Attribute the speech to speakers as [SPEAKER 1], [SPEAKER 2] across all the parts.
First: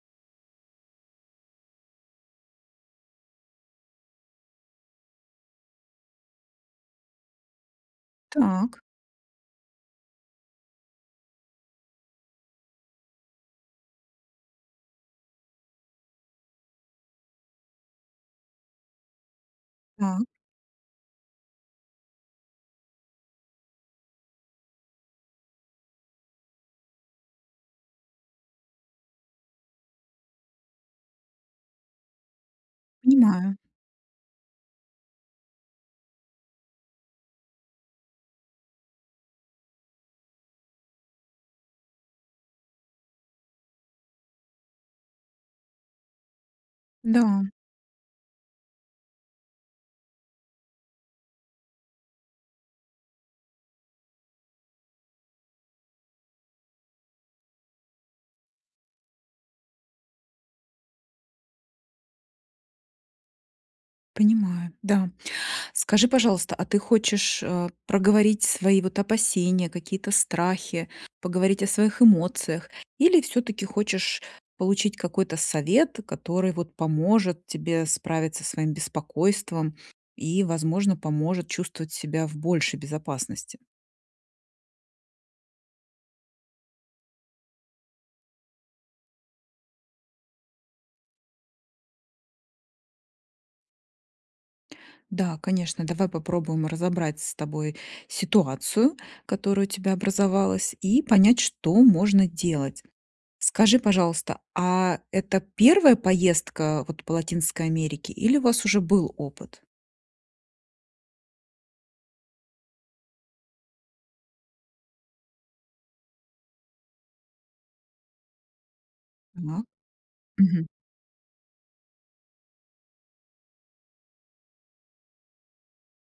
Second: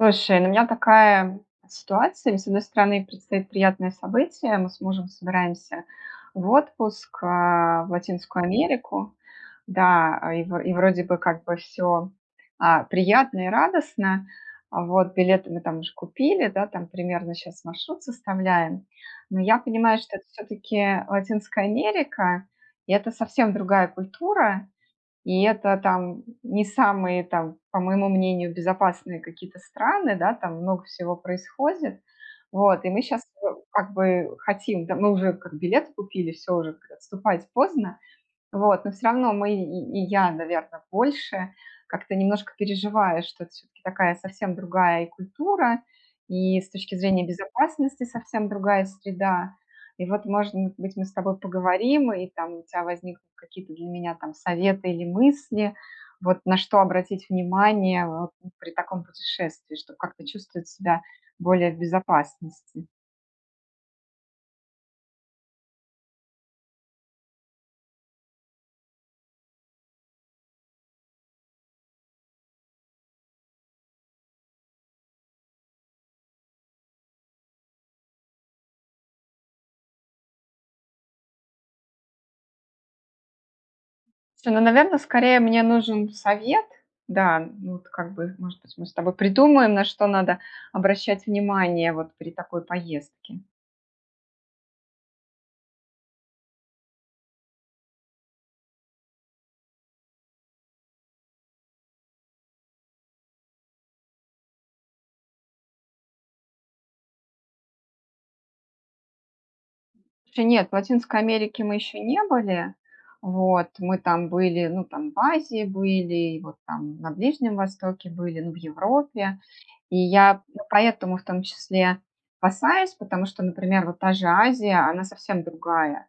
[SPEAKER 1] Слушай, у меня такая ситуация. С одной стороны предстоит приятное событие. Мы с мужем собираемся в отпуск, э, в Латинскую
[SPEAKER 2] Так.
[SPEAKER 1] Америку. Да, и вро вроде бы как бы всё, а, приятно и радостно. Вот, билеты мы там уже купили, да, там примерно щас маршрут составляем. Но я понимаю, что
[SPEAKER 2] Да.
[SPEAKER 1] это всё-таки, э, Латинская Америка, и это совсем другая культура, и это там, не самые, там, по моему мнению, безопасные какие-то страны, да. Там много всего происходит. Вот и мы щас, э,
[SPEAKER 2] Понимаю.
[SPEAKER 1] как бы, э, хотим, да. Мы уже как билеты купили, всё уже, как отступать поздно. Вот, но всё равно мы и и я, наверное, больше как-то немножко переживаешь. Что это всё-таки такая совсем другая и культура, и с точки зрения
[SPEAKER 2] Да.
[SPEAKER 1] безопасности совсем другая среда. И вот, может быть, мы с тобой поговорим. И там у тебя возникнут какие-то для меня там советы или мысли, вот на что обратить внимание, а, э, при таком путешествии, чтоб как-то чувствовать себя более в безопасности.
[SPEAKER 2] Понимаю, да. Скажи, пожалуйста, а ты хочешь, э, проговорить свои вот опасения, какие-то страхи, поговорить о своих эмоциях? Или всё-таки хочешь получить какой-то совет, который вот поможет тебе справиться своим беспокойством и, возможно, поможет чувствовать себя в большей безопасности.
[SPEAKER 1] Наверное, скорее мне нужен совет. Да, ну вот как бы, может быть, мы с тобой придумаем, на что надо обращать внимание вот при такой поездке.
[SPEAKER 2] Да, конечно, давай попробуем разобрать с тобой ситуацию, которая у тебя образовалась, и понять, что можно делать. Скажи, пожалуйста, а это 1 поездка вот по Латинской Америке или у вас уже был опыт?
[SPEAKER 1] Еще нет. В Латинской Америке мы еще не были. Вот, мы там были, ну, там в Азии были, и вот там на Ближнем Востоке были, ну, в Европе.
[SPEAKER 2] Ага,
[SPEAKER 1] И я п
[SPEAKER 2] мгм.
[SPEAKER 1] поэтому в том числе опасаюсь, потому что, например, вот та же Азия, она совсем другая.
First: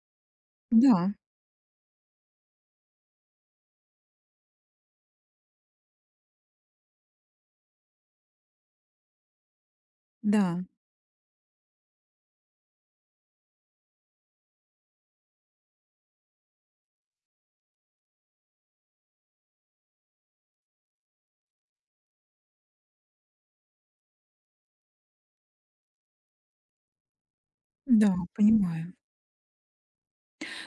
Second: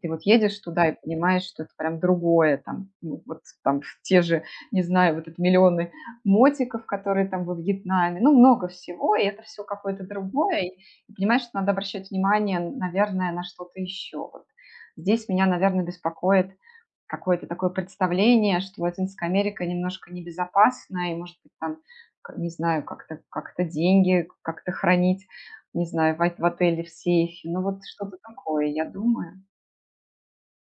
[SPEAKER 1] Ты вот едешь туда и
[SPEAKER 2] Да.
[SPEAKER 1] понимаешь, что это другое там. Ну вот там, те же, не знаю, в этот миллионы мотиков, которые там во Вьетнаме. Ну, много всего, и это всё какое-то
[SPEAKER 2] Да.
[SPEAKER 1] другое. И понимаешь, надо обращать внимание, наверное, на что-то еще вот. Здесь меня, наверное, беспокоит какое-то такое представление, что Латинская Америка немножко небезопасна и, может быть, там, к не знаю, как-то как-то деньги как-то хранить, не знаю, вайт в отеле, в сейфе. Ну вот
[SPEAKER 2] Да,
[SPEAKER 1] что-то такое, я
[SPEAKER 2] понимаю.
[SPEAKER 1] думаю.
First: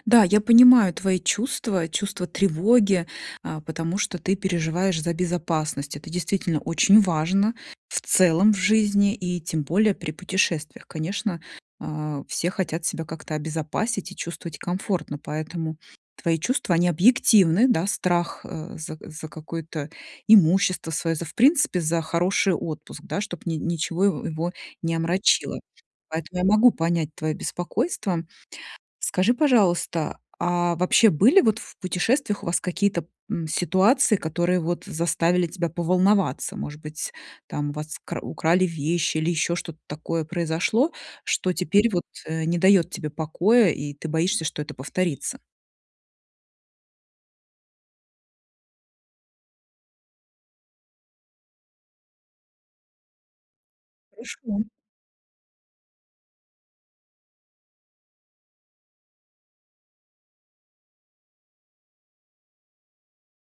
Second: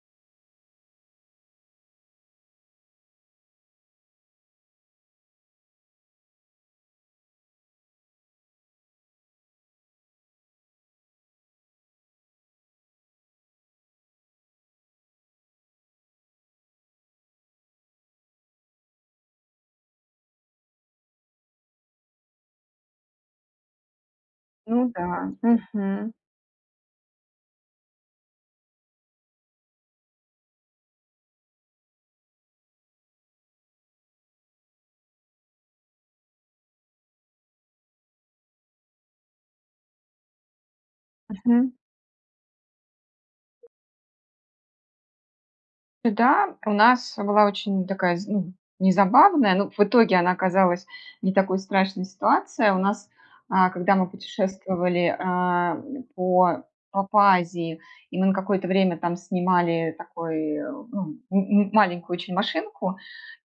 [SPEAKER 2] Да, я понимаю твои чувства, чувство тревоги, а, потому что ты переживаешь за безопасность. Это действительно очень важно в целом в жизни и тем более при путешествиях. Конечно, а, все хотят себя как-то обезопасить и чувствовать комфортно, поэтому твои чувства, они объективны, да, страх, а, за за какое-то имущество свое, за в принципе, за хороший отпуск, да, чтобы ни ничего его его
[SPEAKER 1] Ну
[SPEAKER 2] не
[SPEAKER 1] да,
[SPEAKER 2] омрачило.
[SPEAKER 1] мгм.
[SPEAKER 2] Поэтому я могу понять твое беспокойство. Скажи, пожалуйста, а вообще были вот в путешествиях у вас какие-то, м, ситуации, которые вот заставили тебя поволноваться? Может быть, там у вас кра украли вещи или еще что-то такое произошло, что
[SPEAKER 1] Мгм.
[SPEAKER 2] теперь вот, э, не дает тебе покоя, и ты боишься, что это повторится?
[SPEAKER 1] Да, у нас была очень такая, з ну не забавная, но в итоге она оказалась не такой страшной, ситуация. У нас, а, когда мы
[SPEAKER 2] Хорошо.
[SPEAKER 1] путешествовали, а, по по по Азии, и мы на какое-то время там снимали, такой, ну ну м-м маленькую очень машинку,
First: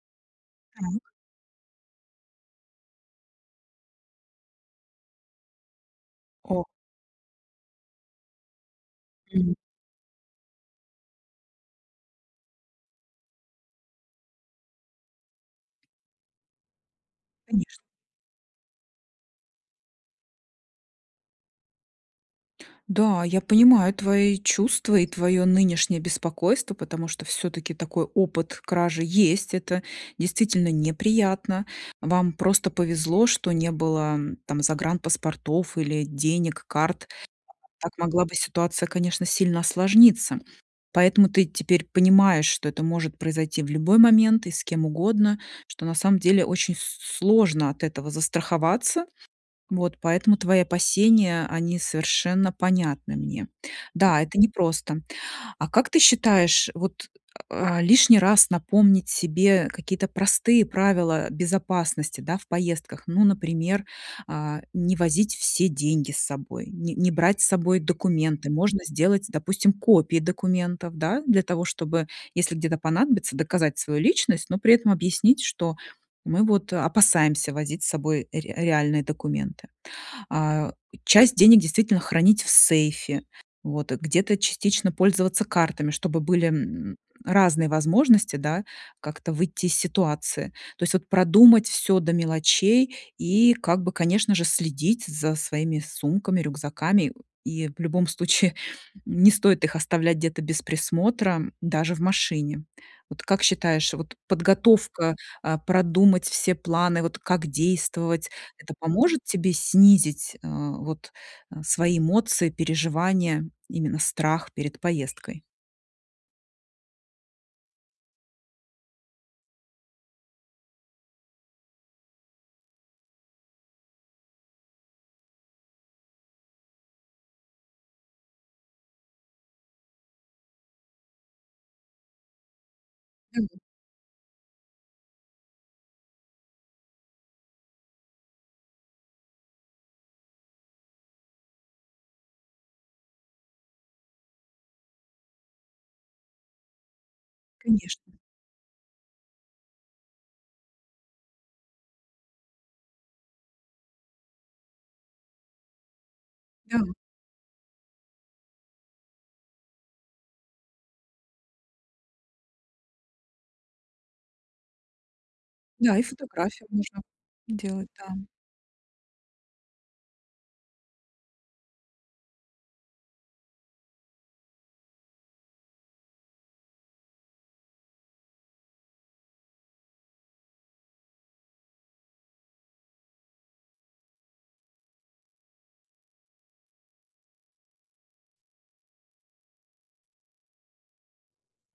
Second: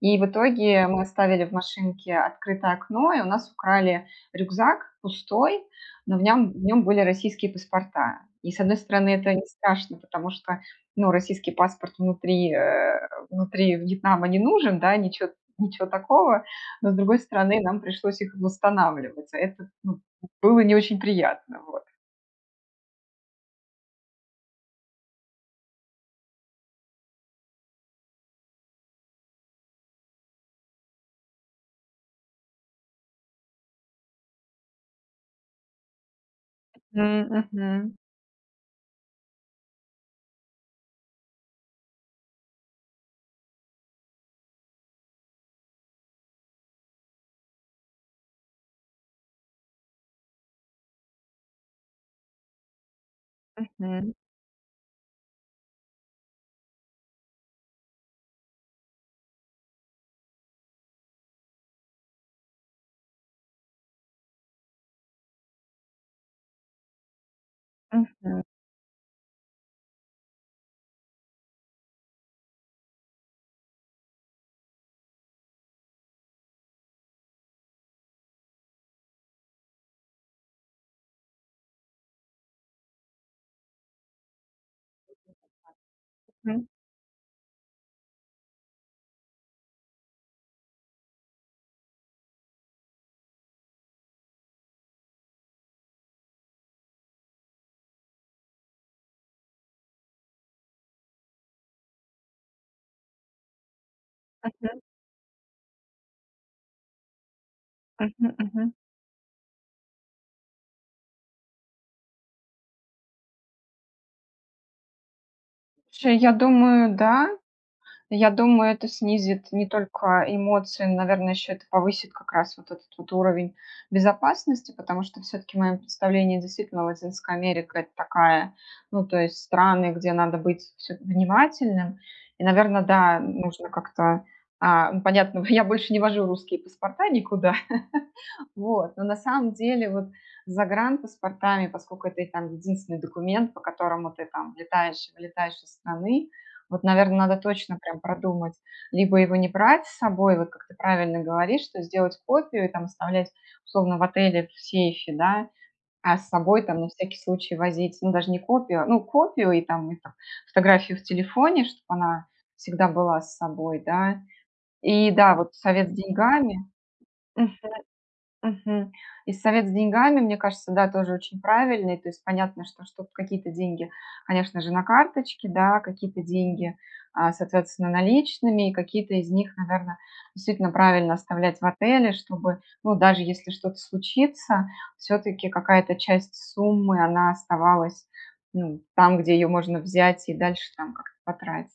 [SPEAKER 1] и в итоге мы
[SPEAKER 2] Так.
[SPEAKER 1] оставили в машинке открытое окно, и у нас украли рюкзак пустой, но в нём в
[SPEAKER 2] О
[SPEAKER 1] нём были российские паспорта. И с одной стороны это не
[SPEAKER 2] Мгм.
[SPEAKER 1] страшно, потому что, ну, российский паспорт внутри, э, внутри Вьетнама не нужен, да, ничё ничё такого, но, с другой стороны,
[SPEAKER 2] Конечно.
[SPEAKER 1] нам пришлось их восстанавливать. А это, ну, было не очень приятно. Вот.
[SPEAKER 2] Да, я понимаю твои чувства и твое нынешнее беспокойство, потому что всё-таки такой опыт кражи есть, это действительно неприятно, вам просто повезло, что не было там загранпаспортов или денег, карт.
[SPEAKER 1] Мгм
[SPEAKER 2] Так
[SPEAKER 1] мгм.
[SPEAKER 2] могла бы ситуация, конечно, сильно осложниться. Поэтому ты теперь понимаешь, что это может произойти в любой момент и с кем угодно, что на самом деле очень с сложно от этого застраховаться. Вот. Поэтому твои опасения они совершенно понятны мне.
[SPEAKER 1] Мгм.
[SPEAKER 2] Да, это непросто. А как ты считаешь, вот, а, лишний раз напомнить себе какие-то простые правила безопасности, да, в поездках, ну например, а, не возить все деньги с собой, не не брать с собой
[SPEAKER 1] Мгм.
[SPEAKER 2] документы. Можно сделать, допустим, копии документов, да, для того, чтобы, если где-то понадобится, доказать свою личность, но при этом объяснить, что мы вот опасаемся возить с собой ре реальные документы. А, часть денег действительно хранить в сейфе, вот где-то частично пользоваться картами, чтобы
[SPEAKER 1] [unintelligible]
[SPEAKER 2] были,
[SPEAKER 1] Мгм.
[SPEAKER 2] м, разные возможности, да, как-то выйти из ситуации. То есть вот продумать всё до мелочей и как бы, конечно же, следить за своими сумками, рюкзаками. И в любом случае не стоит их оставлять где-то без присмотра, даже в машине. Вот как считаешь, вот
[SPEAKER 1] Мгм.
[SPEAKER 2] подготовка, а, продумать все планы, вот как действовать-
[SPEAKER 1] Мгм мгм.
[SPEAKER 2] это поможет тебе снизить, а, вот, э, свои эмоции, переживания, именно страх перед поездкой?
[SPEAKER 1] Слушай, я думаю, да. Я думаю, это снизит не только эмоции, но, наверное, еще это повысит как раз вот этот вот уровень безопасности, потому что всё-таки в моем представлении действительно Латинская Америка- это такая, ну, то есть страны, где надо быть вс внимательным. И, наверное, да,
[SPEAKER 2] Мгм.
[SPEAKER 1] нужно как-то, э, понятно, в я больше не вожу русские паспорта никуда. Вот. Но на самом деле вот с загранпаспортами, поскольку это и там единственный документ, по которому ты там влетаешь-вылетаешь из страны, вот, наверное, надо точно
[SPEAKER 2] Конечно.
[SPEAKER 1] прям продумать либо его не брать с собой, вот как ты правильно говоришь, что сделать копию и там оставлять условно в отеле, в сейфе, да, а с собой там,
[SPEAKER 2] Да.
[SPEAKER 1] на всякий случай, возить, ну, даже не копию, ну, копию и там, ну, там фотографию в телефоне, чтобы она всегда была с собой, да. И, да, вот совет с
[SPEAKER 2] Да, и
[SPEAKER 1] деньгами.
[SPEAKER 2] фотографию можно
[SPEAKER 1] Мгм,
[SPEAKER 2] делать, да.
[SPEAKER 1] мгм. И совет с деньгами, мне кажется, да тоже очень правильный, то есть понятно, что, чтоб какие-то деньги, конечно же, на карточке, да, какие-то деньги, а, соответственно, наличными и какие-то из них, наверное, действительно правильно оставлять в отеле, чтобы, ну, даже если что-то случится всё-таки, какая-то часть суммы, она оставалась, ну там, где ее можно взять и дальше там как-то потратить.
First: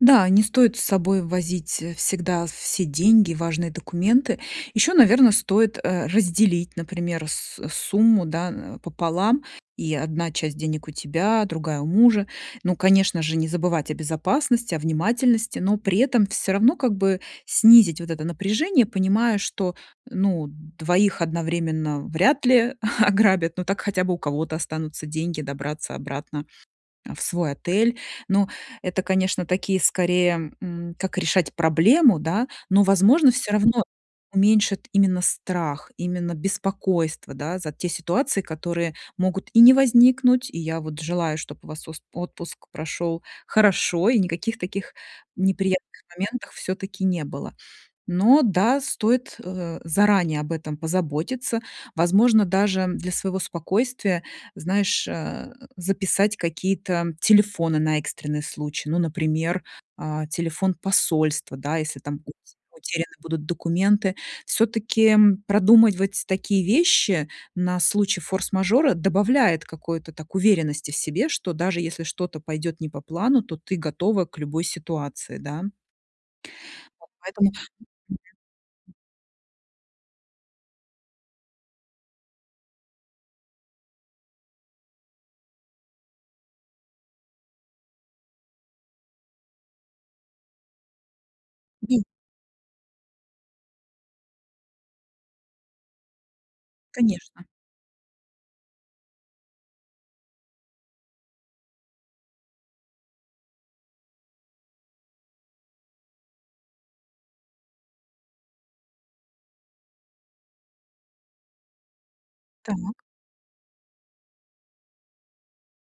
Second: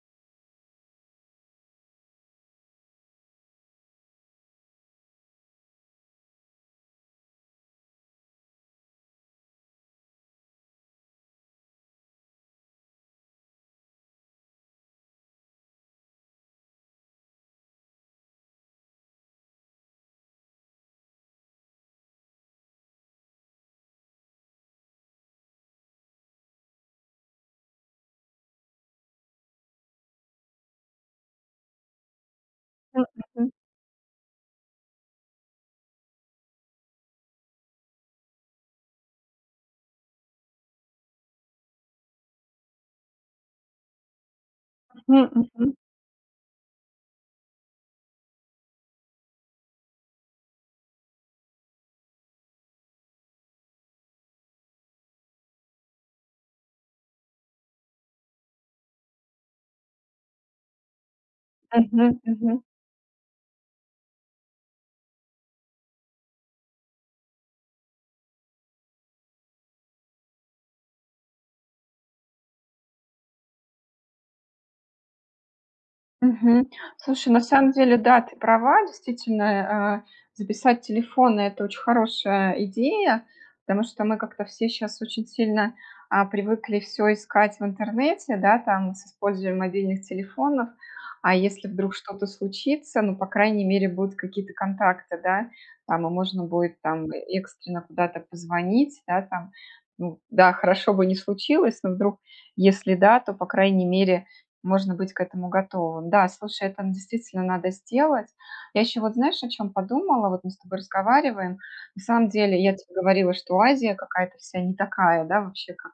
[SPEAKER 2] Да, не стоит с собой возить всегда все деньги, важные документы. Еще, наверное, стоит, э, разделить, например, с сумму, да, пополам. И одна часть денег у тебя, другая у мужа. Ну, конечно же, не забывать о безопасности, о внимательности, но при этом всё равно как бы снизить вот это напряжение, понимая, что, ну, 2 одновременно вряд ли ограбят, ну, так хотя бы у кого-то останутся деньги добраться обратно, э, в свой отель. Но это, конечно, такие, скорее, м, как решать проблему, да, но,
[SPEAKER 1] М.
[SPEAKER 2] возможно,
[SPEAKER 1] Мгм.
[SPEAKER 2] всё равно уменьшат именно страх, именно беспокойство, да, за те ситуации, которые могут и не возникнуть. И я вот желаю, чтоб у вас с отпуск прошёл хорошо, и никаких таких
[SPEAKER 1] М, мгм.
[SPEAKER 2] неприятных моментов всё-таки не было. Но да, стоит, э, заранее об этом позаботиться. Возможно, даже для своего спокойствия, знаешь, э, записать какие-то телефоны на экстренный случай. Ну, например, э, телефон посольства, да, если там
[SPEAKER 1] Мгм,
[SPEAKER 2] будут
[SPEAKER 1] мгм.
[SPEAKER 2] утеряны будут документы. Всё-таки продумывать такие вещи на случай форс-мажора добавляет какой-то так уверенности в себе, что даже если что-то пойдет не по плану, то ты готова к любой ситуации, да.
[SPEAKER 1] Мгм.
[SPEAKER 2] Вот
[SPEAKER 1] Слушай, на
[SPEAKER 2] поэтому,
[SPEAKER 1] самом деле,
[SPEAKER 2] мгм.
[SPEAKER 1] да, ты права, действительно, а, э, записать телефон- это очень хорошая идея, потому что мы как-то все щас очень сильно, а, привыкли всё искать в интернете, да, там, с использованием мобильных телефонов, а если вдруг
[SPEAKER 2] Мгм.
[SPEAKER 1] что-то случится, ну, по крайней мере, будут какие-то контакты, да. Там и можно будет там
[SPEAKER 2] Конечно.
[SPEAKER 1] экстренно куда-то позвонить. Да, там, ну да, хорошо бы не случилось, но вдруг, если да, то, по крайней мере, можно быть к этому готовым. Да, слушай, это, ну, действительно надо сделать. Я еще вот, знаешь, о чем подумала: вот мы с тобой разговариваем, на самом деле, я тебе
[SPEAKER 2] Так.
[SPEAKER 1] говорила, что Азия какая-то вся не такая, да, вообще, как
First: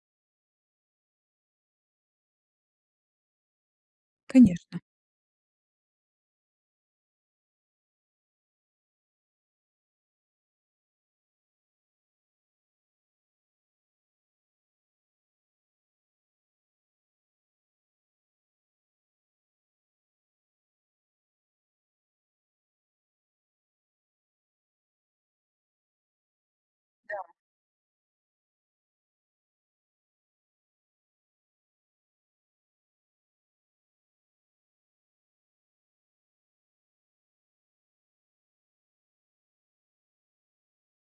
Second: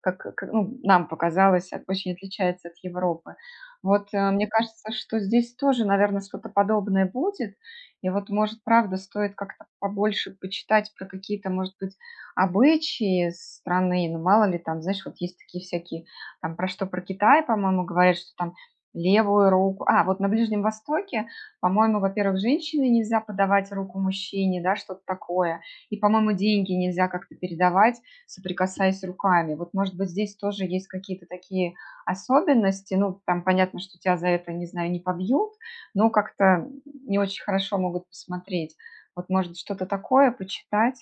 [SPEAKER 1] как ка ну, нам показалось, очень отличается от Европы. Вот, э. Мне
[SPEAKER 2] Конечно.
[SPEAKER 1] кажется, что здесь тоже, наверное, что-то подобное будет. И вот, может, правда, стоит как-то побольше почитать про какие-то, может быть, обычаи страны. Ну, мало ли там, знаешь, вот есть такие всякие там про что, про Китай, по-моему, говорят, что там левую руку, а вот на Ближнем Востоке, по-моему, во-первых, женщине нельзя подавать руку мужчине, да, что-то такое, и, по-моему, деньги нельзя
[SPEAKER 2] Да.
[SPEAKER 1] как-то передавать, соприкасаясь руками. Вот, может быть, здесь тоже есть какие-то такие особенности, ну, там понятно, что тебя за это, не знаю, не побьют, но как-то не очень хорошо могут посмотреть. Вот, может, что-то такое почитать?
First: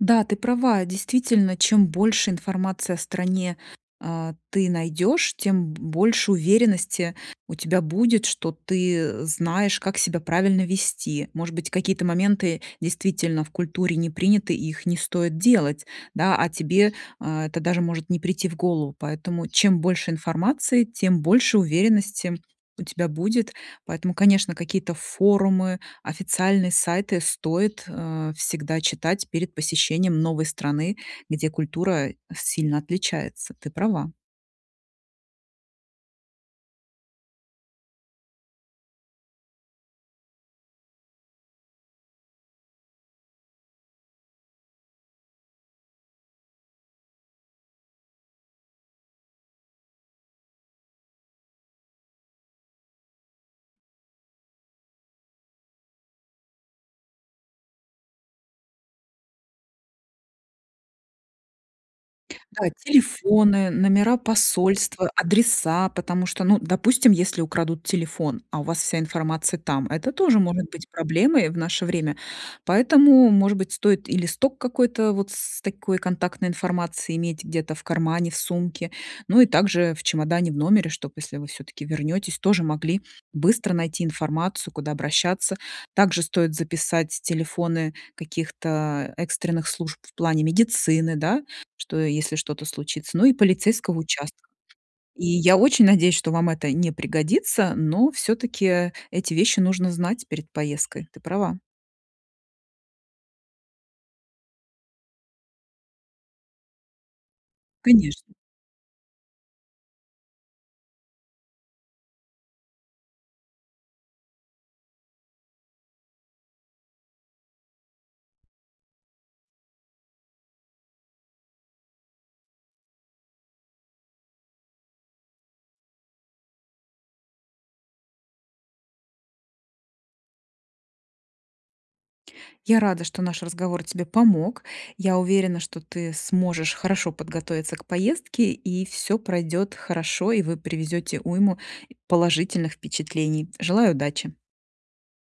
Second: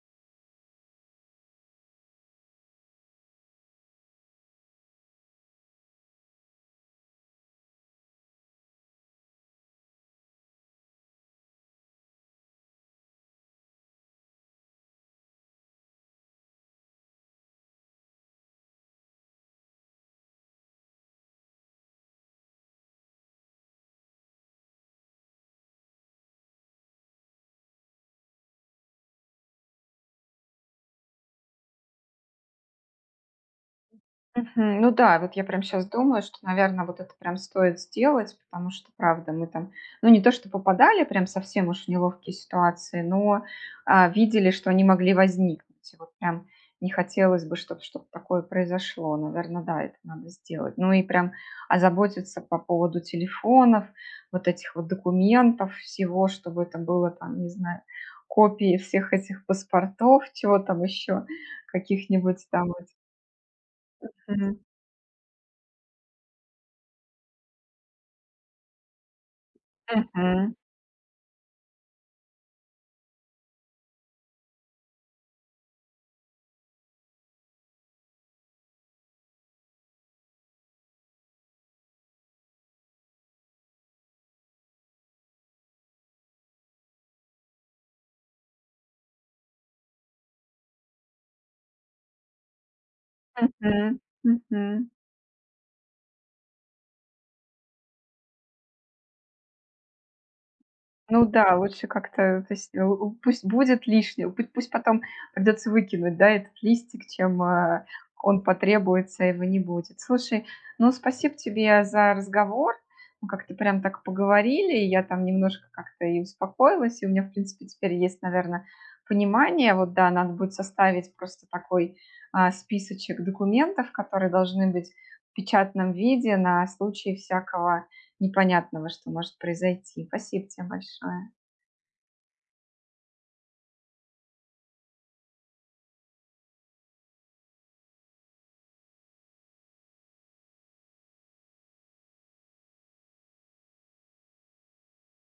[SPEAKER 2] Да, ты права. Действительно, чем больше информации о стране, э, ты найдешь, тем бо больше уверенности у тебя будет, что ты знаешь, как себя правильно вести. Может быть, какие-то моменты действительно в культуре не приняты, и их не стоит делать. Да, а тебе, а, это даже может не прийти в голову. Поэтому чем больше информации, тем больше уверенности у тебя будет. Поэтому, конечно, какие-то форумы, официальные сайты стоит, э, всегда читать перед посещением новой страны, где культура сильно отличается. Ты права.
[SPEAKER 1] Мгм, ну да, вот я прям щас думаю, что, наверно, вот это прям стоит сделать, потому что, правда, мы там, ну, не то что попадали прям совсем уж в неловкие ситуации, но, э, видели что они могли возникнуть. Вот прям, не хотелось бы чтоб что-то такое произошло. Наверно, да, это надо сделать. Ну и прям озаботиться по поводу телефонов, вот этих вот документов, всего, чтобы это было там, не знаю, копии всех этих паспортов, чего там еще, каких-нибудь,
[SPEAKER 2] Да,
[SPEAKER 1] там, этих
[SPEAKER 2] телефоны, номера
[SPEAKER 1] Мгм.
[SPEAKER 2] посольства, адреса, потому что, ну, допустим, если украдут телефон, а у вас вся информация там, это тоже
[SPEAKER 1] Мгм.
[SPEAKER 2] может быть проблемой в наше время. Поэтому, может быть, стоит и листок какой-то вот с такой контактной информацией иметь где-то в кармане, в сумке. Ну и также в чемодане в номере, чтоб, если вы всё-таки вернетесь, тоже могли быстро найти информацию, куда обращаться. Также стоит записать телефоны каких-то экстренных служб в плане медицины, да, что если что-то случится, ну и полицейского
[SPEAKER 1] Мгм.
[SPEAKER 2] участка.
[SPEAKER 1] Мгм.
[SPEAKER 2] И я очень надеюсь, что вам это не пригодится, но, всё-таки, эти вещи нужно знать перед поездкой. Ты
[SPEAKER 1] Ну да,
[SPEAKER 2] права.
[SPEAKER 1] лучше как-то пусть, э, пусть будет лишним, путь пусть потом придется выкинуть, да, этот листик, чем, э,
[SPEAKER 2] Конечно.
[SPEAKER 1] он потребуется, а его не будет. Слушай, ну спасибо тебе за разговор, мы как-то прям так поговорили, я там немножко как-то и успокоилась, и у меня, в принципе, теперь есть, наверно, понимание. Вот да, надо будет составить просто такой, а, списочек документов, которые должны быть в печатном виде на случай всякого непонятного, что может произойти. Спасибо те большое.
[SPEAKER 2] Я рада, что наш разговор тебе помог. Я уверена, что ты сможешь хорошо подготовиться к поездке, и всё пройдет хорошо, и вы привезете уйму положительных впечатлений. Желаю удачи!